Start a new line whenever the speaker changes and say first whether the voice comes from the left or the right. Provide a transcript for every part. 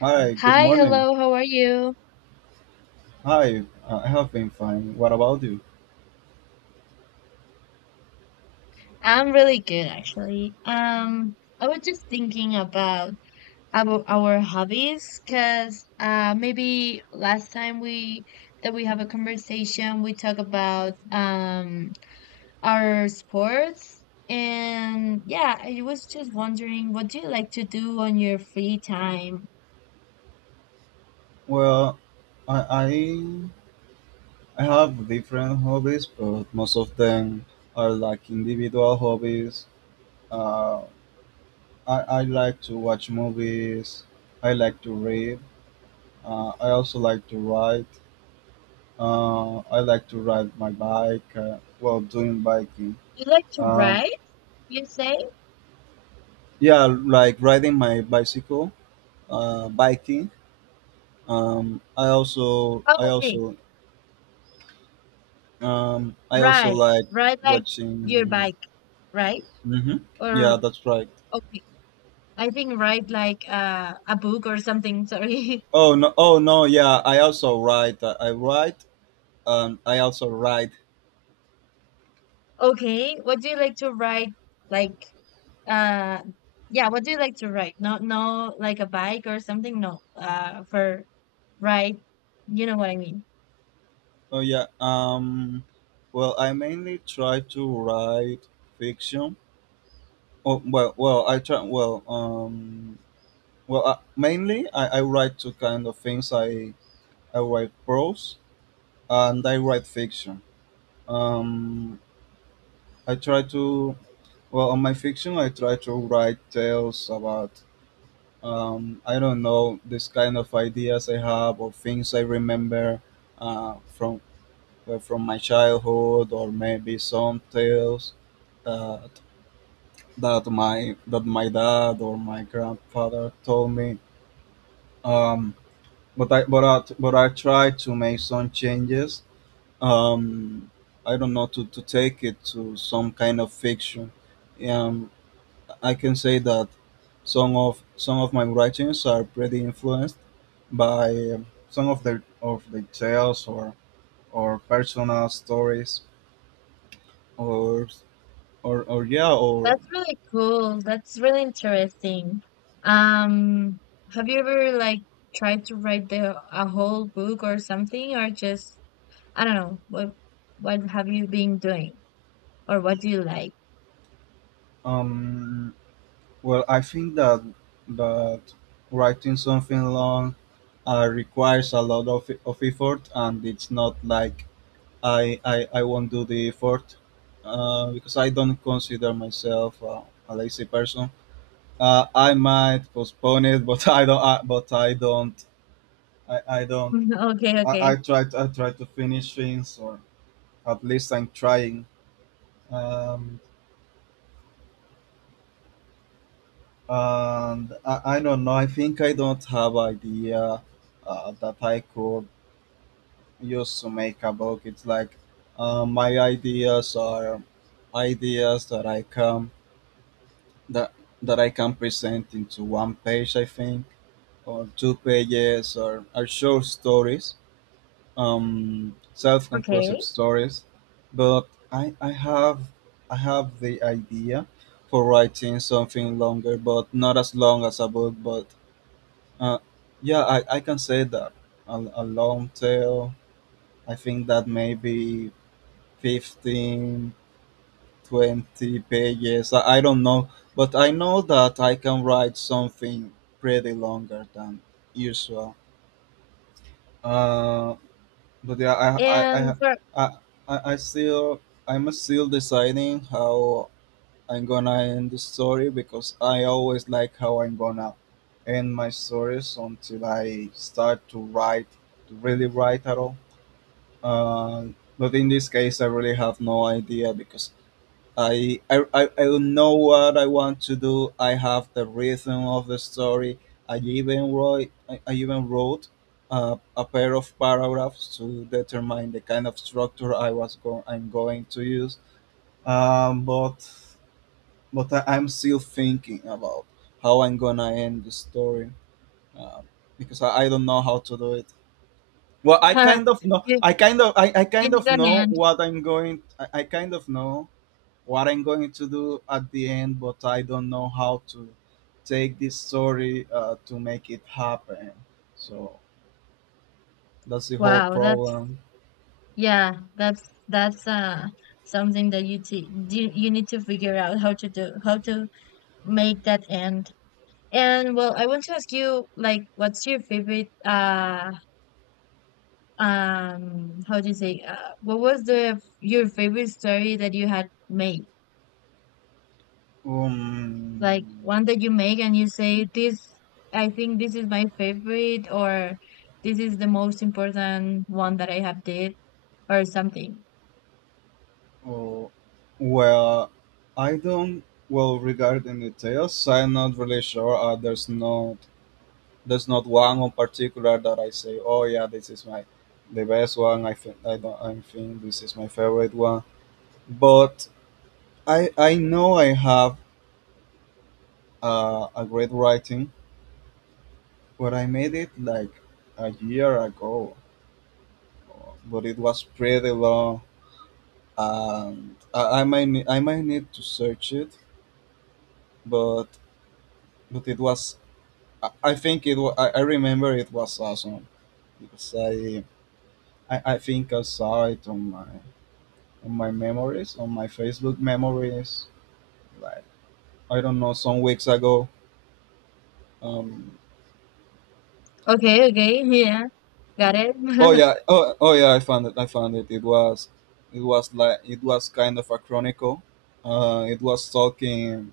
right: Hi, good
left: Hi,
right: morning.
left: hello, how are you?
right: Hi, I have been fine. What about you?
left: I'm really good actually. I was just thinking about our hobbies because maybe last time we that we have a conversation we talk about our sports and yeah, I was just wondering what do you like to do on your free time?
right: Well, I I, I have different hobbies, but most of them are like individual hobbies. Uh, I like to watch movies. I like to read. I also like to write. I like to ride my bike while doing biking.
left: You like to
right: Um,
left: ride, you say?
right: yeah, like riding my bicycle, biking. Um, I also
left: Oh,
right: I
left: okay.
right: also I also
left: Ride.
right: like
left: Ride like your
right: watching.
left: bike, right?
right: Hmm, yeah,
left: Or
right: that's right.
left: okay. I think write like a book or something. Sorry.
right: Oh no! Oh no! Yeah, I also write. I write. I also write.
left: Okay. What do you like to write? Like uh yeah, what do you like to write? No no like a bike or something? No. For write you know what I mean.
right: Oh yeah. Well, I mainly try to write fiction. Oh well, well, I try. Mainly I write two kind of things. I write prose and I write fiction. Um, I try to. Well, on my fiction, I try to write tales about I don't know this kind of ideas I have or things I remember uh, from from my childhood or maybe some tales that that my dad or my grandfather told me. Um, but I try to make some changes. Um, I don't know to take it to some kind of fiction. Um, I can say that some of my writings are pretty influenced by some of the tales or personal stories or or yeah or
left: That's really cool. That's really interesting. Um have you ever like tried to write the a whole book or something or just I don't know, what have you been doing or what do you like?
right: um well, I think that that writing something long requires a lot of effort, and it's not like I won't do the effort because I don't consider myself a lazy person. I might postpone it, but I don't. I, I don't.
left: Okay,
right: I
left: okay.
right: try. I try to finish things, or at least I'm trying. Um, and I don't know. I think I don't have idea that I could use to make a book. It's like my ideas are ideas that I can that that I can present into one page. I think, or two pages, or short stories, self-conclusive
left: Okay.
right: stories, but I have the idea for writing something longer, but not as long as a book. But uh, yeah, I can say that a long tale. I think that maybe 15, 20 pages. I don't know, but I know that I can write something pretty longer than usual. Uh, But yeah,
left: And for
right: I I still I'm still deciding how I'm gonna end the story because I always like how I'm gonna end my stories until I start to write to really write at all. Uh, but in this case, I really have no idea because I know what I want to do. I have the rhythm of the story. I even wrote a pair of paragraphs to determine the kind of structure I'm going to use. Um, but I'm still thinking about how I'm gonna end the story. Um, because I don't know how to do it. Well, I kind of know.
left: you,
right: I
left: you
right: kind
left: need
right: of
left: an
right: know
left: end.
right: what I'm going. I kind of know what I'm going to do at the end, but I don't know how to take this story to make it happen. So that's the whole
left: Wow, that's
right: problem.
left: yeah, that's something that you, you need to figure out how to do how to make that end. And well, I want to ask you like what's your favorite how do you say what was the your favorite story that you had made? Like
right: Um,
left: one that you make and you say, This, I think this is my favorite, or this is the most important one that I have did, or something.
right: oh, well, I don't. Well, regarding the tales, I'm not really sure. There's not one in particular that I say, oh yeah, this is my the best one. I think I don't. I think this is my favorite one. But I know I have a great writing, but I made it like a year ago, but it was pretty long. And I might ne- I might need to search it, but but it was I think it was, I remember it was awesome because I think I saw it on my memories on my Facebook memories like I don't know some weeks ago. Um,
left: Okay, okay, yeah, got it.
right: Oh yeah, yeah, I found it. I found it. It was like it was kind of a chronicle. It was talking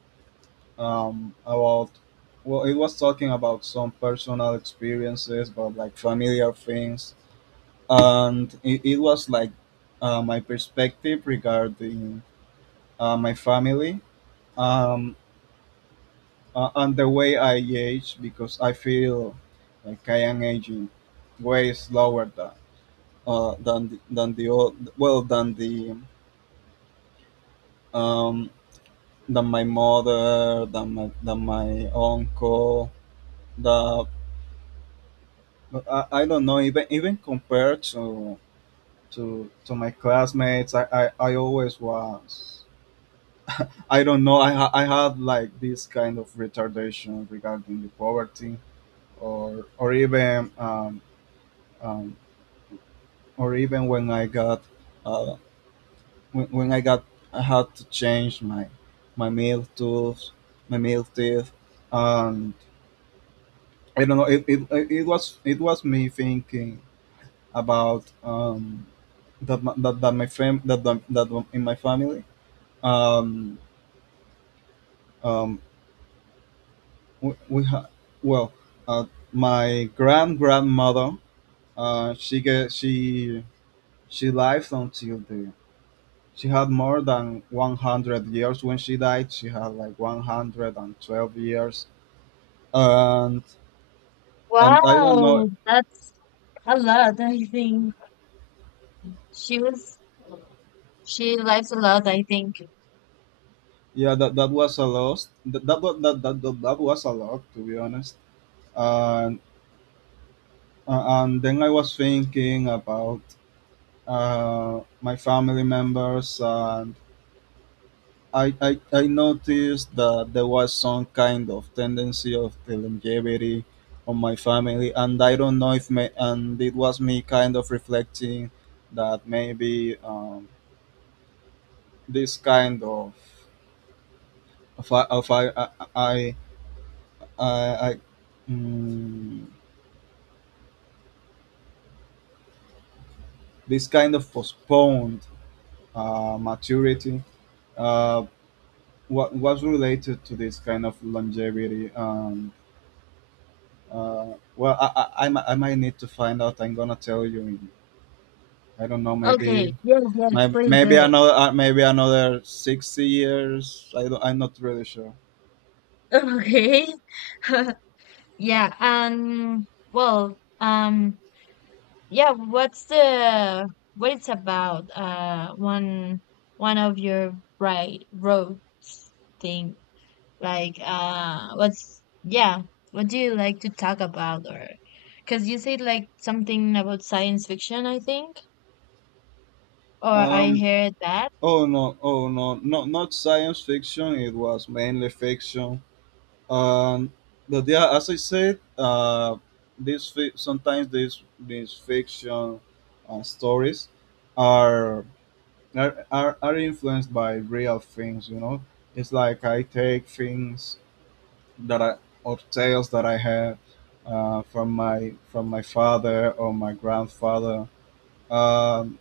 right: um, about it was talking about some personal experiences, but like familiar things, and it was like my perspective regarding my family, um, and the way I age because I feel like I am aging way slower than the old well than the um, than my mother than my uncle the I don't know, even compared to to my classmates, I always was, I don't know, I had like this kind of retardation regarding the poverty, or even um, or even when I got uh, when I got, I had to change my meal tools, my meal teeth, and I don't know. It was, it was me thinking about that, my- that that my fam that, that that in my family, um, um, we ha- well uh, my grand grandmother uh, she ge- she she lived until the she had more than 100 years when she died, she had like 112 years, and and I don't know.
left: Wow, that's a lot, I think. She was, she likes a lot, I think.
right: Yeah, that that was a loss. That that wa- that that, that, that was a lot, to be honest. And and then I was thinking about my family members, and I noticed that there was some kind of tendency of the longevity on my family, and I don't know if me, and it was me kind of reflecting that maybe this kind of of I, of I, I I, I mm, this kind of postponed maturity uh, what was related to this kind of longevity. Well, I might need to find out. I'm gonna tell you. In, I don't know. Maybe
left: Okay, yes, yes, please do it.
right: another maybe another 60 years. I don't, I'm not really sure.
left: Okay. Yeah, and well, yeah, what's the what it's about? One of your right roads thing. Like, what's yeah? What do you like to talk about? Or because you said like something about science fiction, I think, or I
right: Um.
left: heard that.
right: Oh no. Oh no. Not not science fiction. It was mainly fiction. Um, but yeah, as I said, sometimes these fiction stories are, are influenced by real things. You know, it's like I take things that I or tales that I have from my father or my grandfather, um,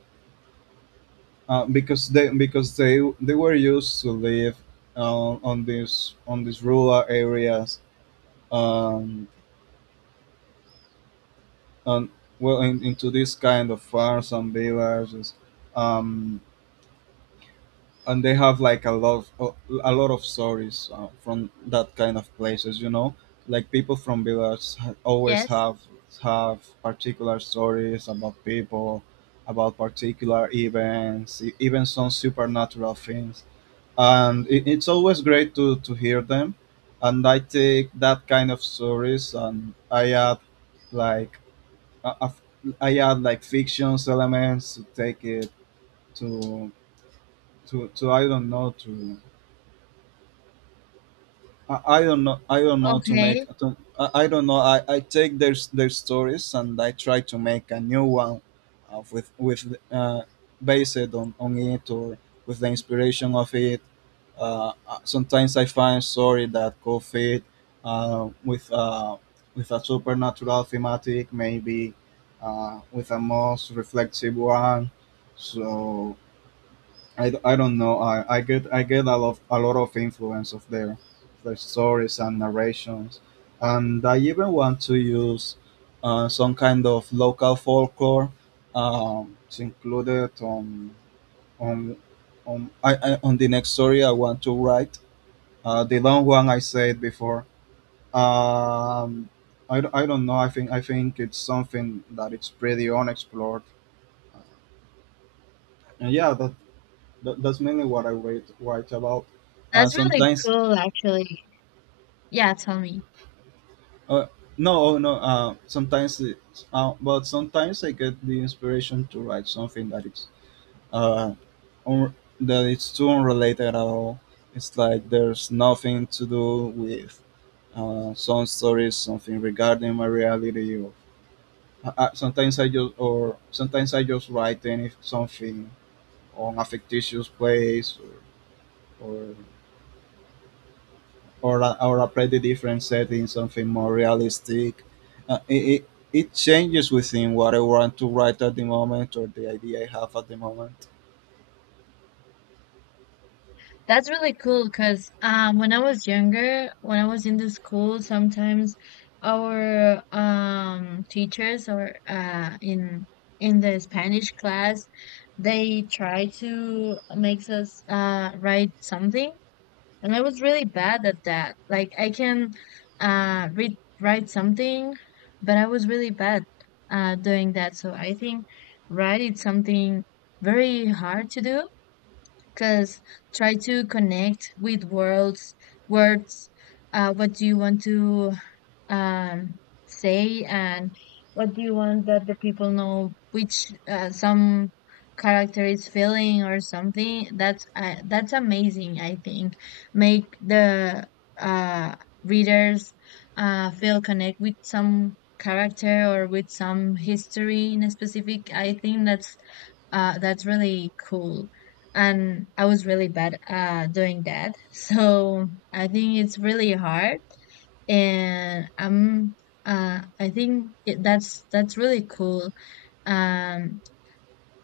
right: because they they were used to live on these rural areas. Um, and well in, into this kind of farms and villages, um and they have like a lot of stories from that kind of places, you know, like people from villages ha- always
left: Yes.
right: have particular stories about people, about particular events, e- even some supernatural things, and it's always great to hear them, and I take that kind of stories and I add like I, I f- I add like fictions elements to take it to I don't know to I don't know. I don't know to make.
left: Okay,
right: I don't know. I take their stories and I try to make a new one, with based on it, or with the inspiration of it. Sometimes I find story that go fit uh, with uh, with a supernatural thematic, maybe with a most reflective one. So I don't know. I get a lot of influence of their stories and narrations, and I even want to use some kind of local folklore to include on on on the next story I want to write. The long one I said before. Um, I don't know. I think it's something that it's pretty unexplored. And yeah, that's mainly what I write about.
left: that's really
right: Sometimes
left: cool, actually. Yeah, tell me.
right: Uh, no, oh, no. Sometimes, but sometimes I get the inspiration to write something that is uh un- that it's too unrelated at all. It's like there's nothing to do with some stories, something regarding my reality. Or sometimes I just, or sometimes I just write any something on a fictitious place, or, or or apply the different settings, something more realistic. It it changes within what I want to write at the moment, or the idea I have at the moment.
left: That's really cool because when I was younger, when I was in the school, sometimes our teachers or in the Spanish class, they try to makes us write something, and I was really bad at that. Like I can read write something, but I was really bad doing that. So I think write is something very hard to do because try to connect with words what do you want to um, say and what do you want that the people know which some character is feeling or something that's amazing I think make the uh, readers feel connect with some character or with some history in a specific I think that's really cool and I was really bad at doing that. So I think it's really hard, and I'm I think that's really cool. Um,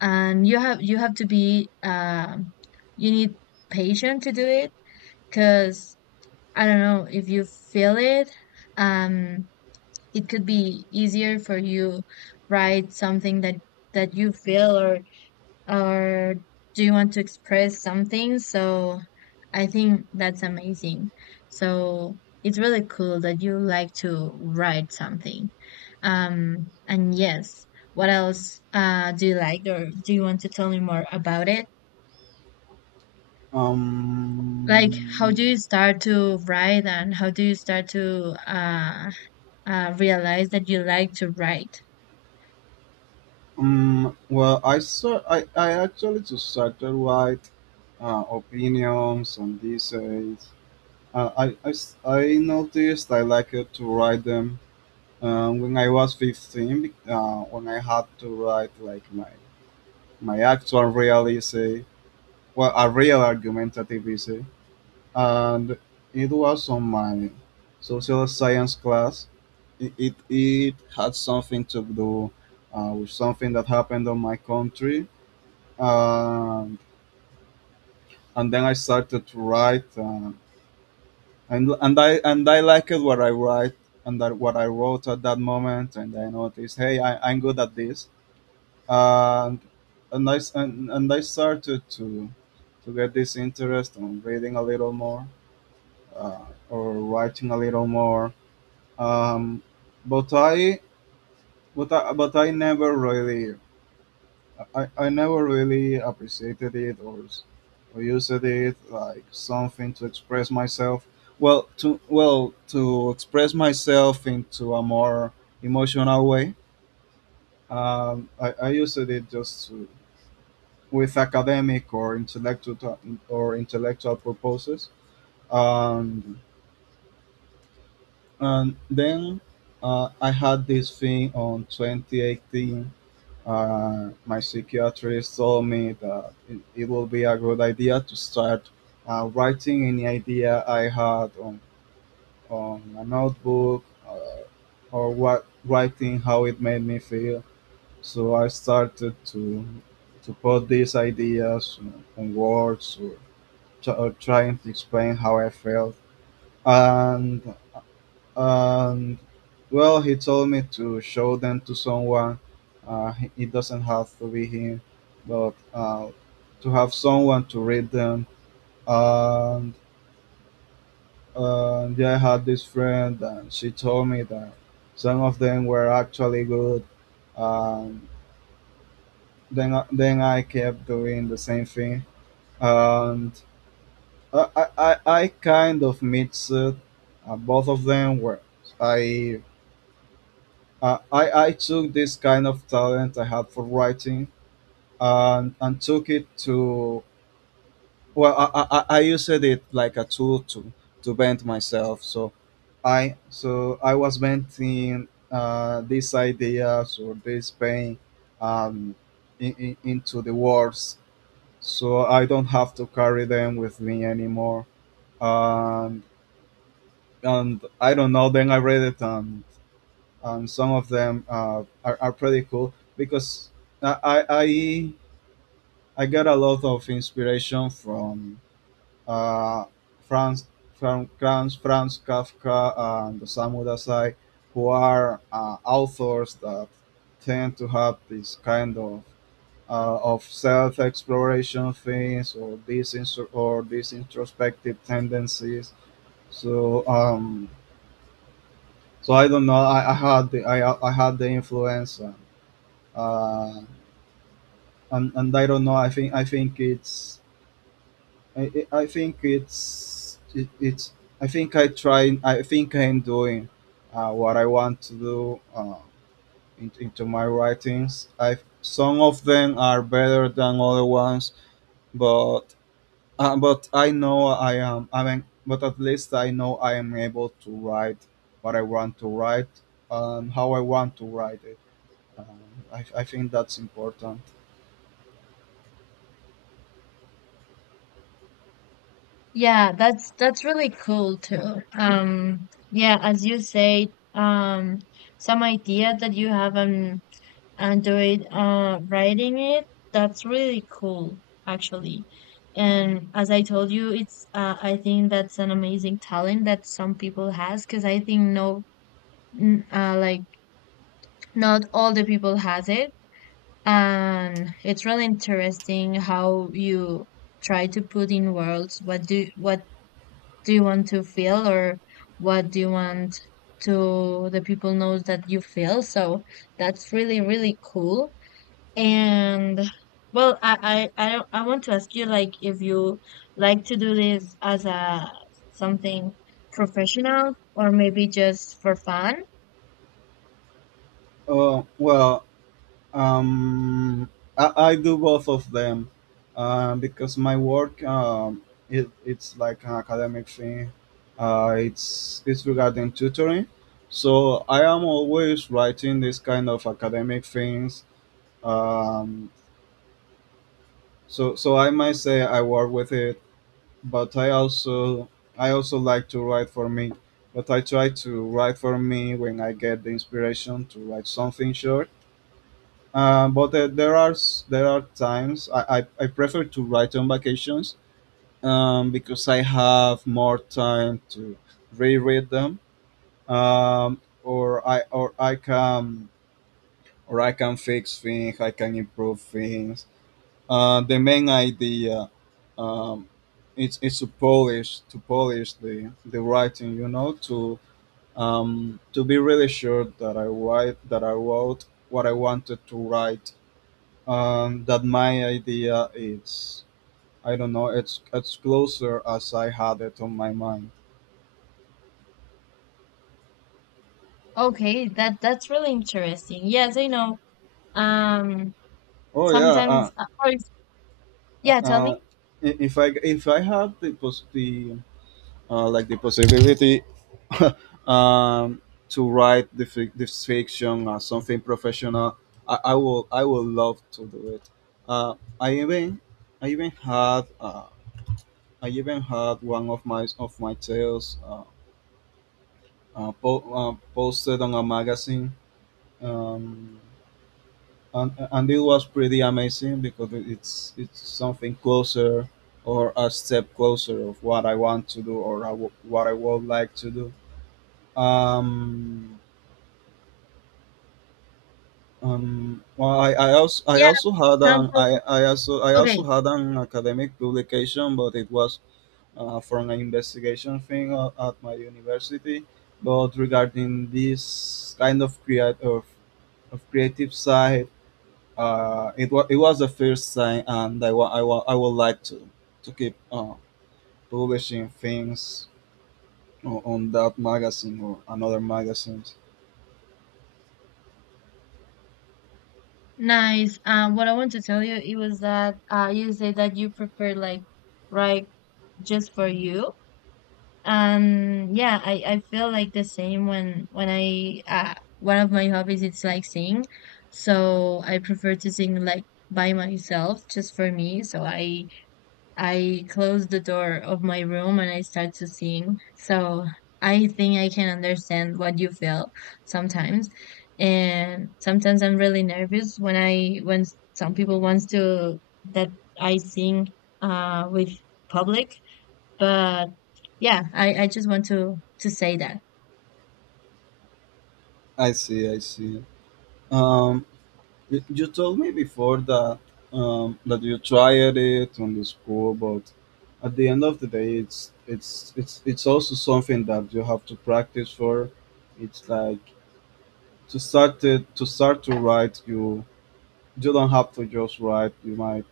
left: and you have to be you need patient to do it because I don't know if you feel it. Um, it could be easier for you write something that you feel or do you want to express something? So I think that's amazing. So it's really cool that you like to write something. And yes, what else do you like, or do you want to tell me more about it? Like, how do
right: Um,
left: you start to write, and how do you start to realize that you like to write?
right: well, I saw I actually just started write opinions and essays. I noticed I liked to write them when I was 15, when I had to write like my actual real essay, well, a real argumentative essay, and it was on my social science class. It had something to do with something that happened on my country, um, and then I started to write, and I liked what I write and that what I wrote at that moment, and I noticed, hey, I'm good at this, and and I started to get this interest on reading a little more uh, or writing a little more. Um, but I but I never really I never really appreciated it or used it like something to express myself. Well, to express myself into a more emotional way. I used it just to, with academic or intellectual purposes. Um, And then I had this thing on 2018. My psychiatrist told me that it would be a good idea to start writing any idea I had on a notebook or what writing how it made me feel. So I started to put these ideas on, words or, or trying to explain how I felt. And And well, he told me to show them to someone. It doesn't have to be him, but to have someone to read them. And yeah, I had this friend, and she told me that some of them were actually good. Um, then I kept doing the same thing, and I kind of mixed it. Both of them were I I took this kind of talent I had for writing and took it to, well, I used it like a tool to bend myself. So I was bending these ideas or this pain um, into the words. So I don't have to carry them with me anymore. Um, and I don't know, then I read it and some of them are pretty cool because I get a lot of inspiration from uh, Franz from Franz Franz Kafka and Osamu Dazai, who are authors that tend to have this kind of self exploration things or these introspective tendencies. So so I don't know. I had the influence. Uh, and I don't know. I think it's I think it's I think I try. I think I'm doing what I want to do into my writings. I Some of them are better than other ones, but I know I am. I mean, but at least I know I am able to write what I want to write and how I want to write it. Um, I think that's important.
left: Yeah, that's really cool too. Yeah, as you say, um, some idea that you have on Android, writing it, that's really cool, actually. And as I told you, it's I think that's an amazing talent that some people has, because I think no, like not all the people has it, and it's really interesting how you try to put in words what do you want to feel or what do you want to the people knows that you feel so that's really really cool and well I, don't- I want to ask you like if you like to do this as a something professional or maybe just for fun
right: Uh, well, Um, I do both of them because my work it's like an academic thing. It's regarding tutoring, so I am always writing this kind of academic things. Um, so I might say I work with it, but I also like to write for me. But I try to write for me when I get the inspiration to write something short. But there are s- there are times I prefer to write on vacations because I have more time to reread them, or I can fix things. I can improve things. The main idea, um, it's to polish, the writing, you know, to be really sure that I write that I wrote what I wanted to write, that my idea is. I don't know. It's closer as I had it on my mind.
left: okay that that's really interesting yes I know um
right: Oh yeah.
left: sometimes
right: Uh,
left: yeah tell
right: uh,
left: me
right: if I had the possibility um, to write this fiction or something professional, I will love to do it. Uh, I even I even had uh, I even had one of my tales posted on a magazine, um, and it was pretty amazing because it's something closer or a step closer of what I want to do or what I would like to do. Um, I
left: yeah
right: also
left: for
right: had an
left: example
right: I also
left: okay
right: had an academic publication, but it was from an investigation thing at my university. But regarding this kind of creative side, it was the first sign, and I would like to keep publishing things on that magazine or another magazines.
left: Nice. What I want to tell you it was that you say that you prefer like right just for you. And yeah, I feel like the same when I one of my hobbies it's like sing. So I prefer to sing like by myself, just for me. So I closed the door of my room and I started to sing. So I think I can understand what you feel sometimes. And sometimes I'm really nervous when some people wants to that I sing with public. But yeah, I just want to say that.
right: I see, I see. Um, you told me before that that you tried it on the school, but at the end of the day, it's also something that you have to practice for. It's like to start to write, you don't have to just write.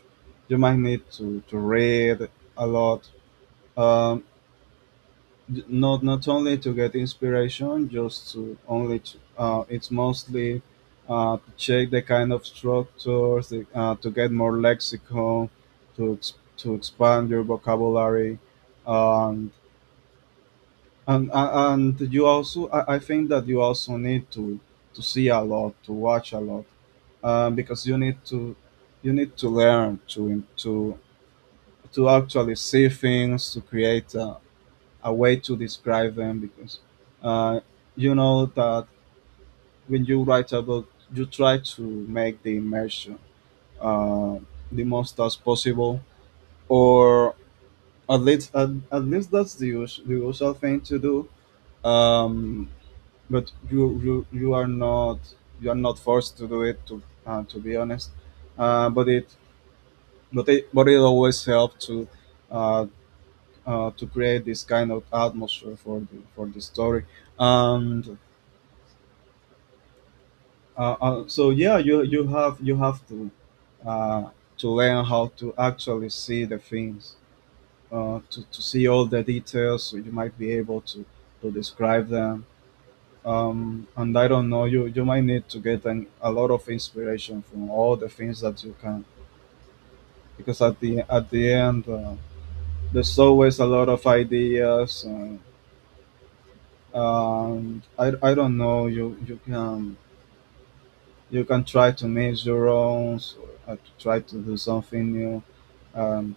right: You might need to read a lot. Um, Not only to get inspiration, just to only to, it's mostly to check the kind of structures, to get more lexicon, to expand your vocabulary, and you also, I think that you also need to see a lot, to watch a lot. Because you need to learn to actually see things to create a way to describe them because uh, you know that when you write a book you try to make the immersion uh, the most as possible, or at least at least that's the usual thing to do, um, you are not forced to do it to be honest, uh, but it but it always helped uh, to create this kind of atmosphere for the story. And so yeah, you have uh, to learn how to actually see the things, to see all the details so you might be able to describe them. And I don't know, you might need to get a lot of inspiration from all the things that you can, because at the end there's always a lot of ideas. I don't know, you can try to make your own or to try to do something new. And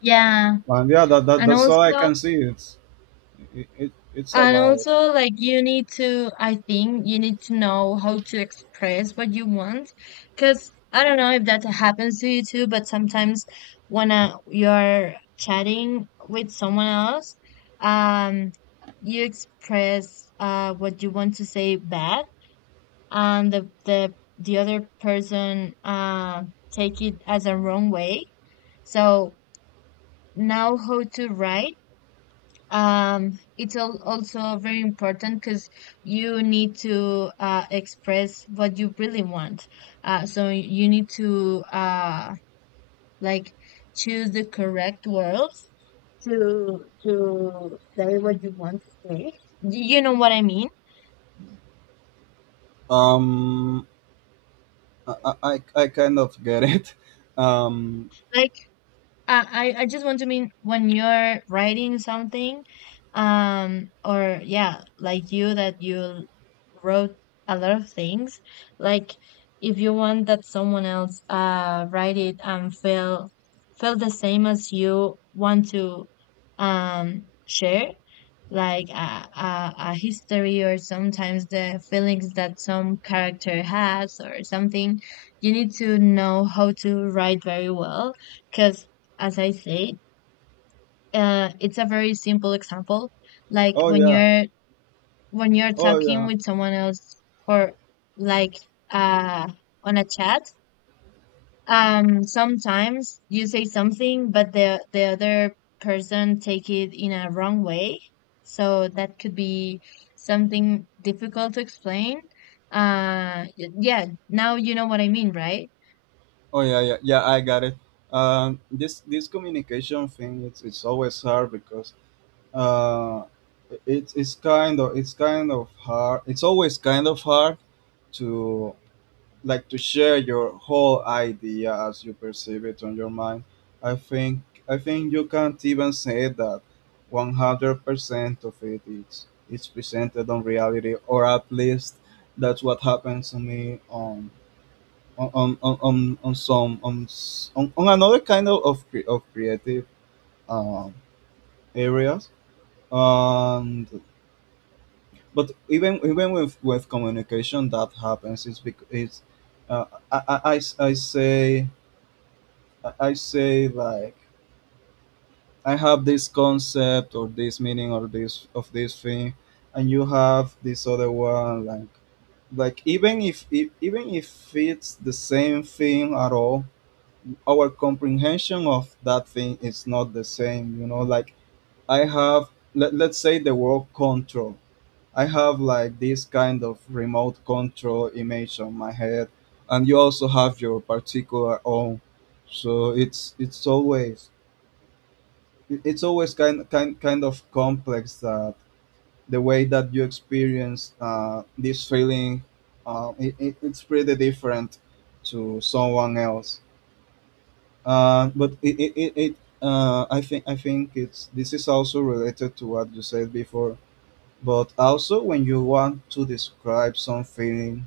left: Yeah. And
right: that's all I
left: also
right: can see. It it's
left: and
right: about
left: also, like, you need to, I think you need to know how to express what you want. Because I don't know if that happens to you too, but sometimes when you're chatting with someone else, um, you express what you want to say bad, and the other person take it as a wrong way. So, know how to write it's also very important because you need to express what you really want so you need to like choose the correct words to say what you want to say you know what I mean
right: um I kind of get it. um
left: like I just want to mean when you're writing something, or yeah, like you that you wrote a lot of things. Like if you want that someone else write it and feel the same as you want to share, like a history or sometimes the feelings that some character has or something, you need to know how to write very well because as I say, it's a very simple example. Like
right: oh yeah
left: when you're
right: oh
left: talking
right: yeah
left: with someone else for like uh on a chat, sometimes you say something but the other person take it in a wrong way. So that could be something difficult to explain. Yeah, now you know what I mean, right?
right: oh yeah, yeah, I got it. This communication thing, it's always hard because uh, it's kind of, it's kind of hard. it's always kind of hard to like to share your whole idea as you perceive it on your mind. I think I think you can't even say that 100% of it is presented on reality, or at least that's what happens to me on some on, s- on another kind of of creative um, areas. And but even with communication that happens, it's because it's uh, I say, like I have this concept or this meaning or this thing, and you have this other one, like even if e- even if it's the same thing at all, our comprehension of that thing is not the same, you know. Like, I have, let's say the word control. I have like this kind of remote control image on my head, and you also have your particular own. So it's always, it's always kind of complex that the way that you experience this feeling, it's pretty different to someone else. But it it, it, it I think it's, this is also related to what you said before, but also when you want to describe some feeling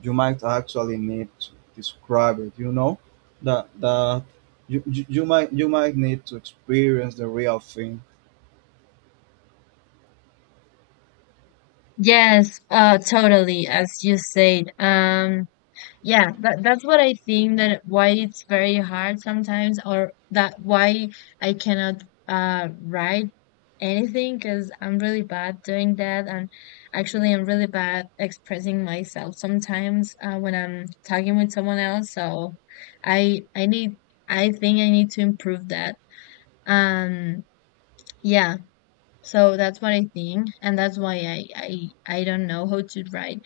right: you might actually need to describe it, you know, that that you might need to experience the real thing.
left: Yes, totally, as you said. Yeah, that that's what I think that why it's very hard sometimes, or that why I cannot write anything because I'm really bad doing that, and actually I'm really bad expressing myself sometimes when I'm talking with someone else. So I need I think I need to improve that. Um, yeah. So that's what I think, and that's why I don't know how to write.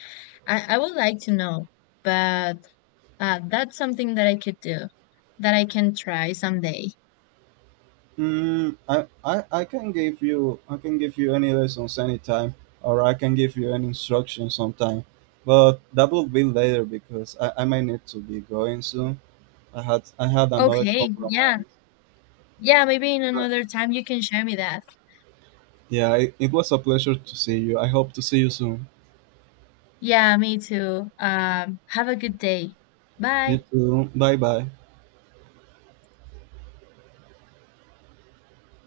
left: I would like to know, but that's something that I could do, that I can try someday.
right: I I can give you any lessons anytime, or I can give you any instruction sometime, but that will be later because I might need to be going soon. I had another
left: Okay, yeah,
right: compromise.
left: yeah, maybe in another time you can share me that.
right: Yeah, it was a pleasure to see you. I hope to see you soon.
left: Yeah, me too. Have a good day.
right: You
left: Bye.
right: too. Bye bye.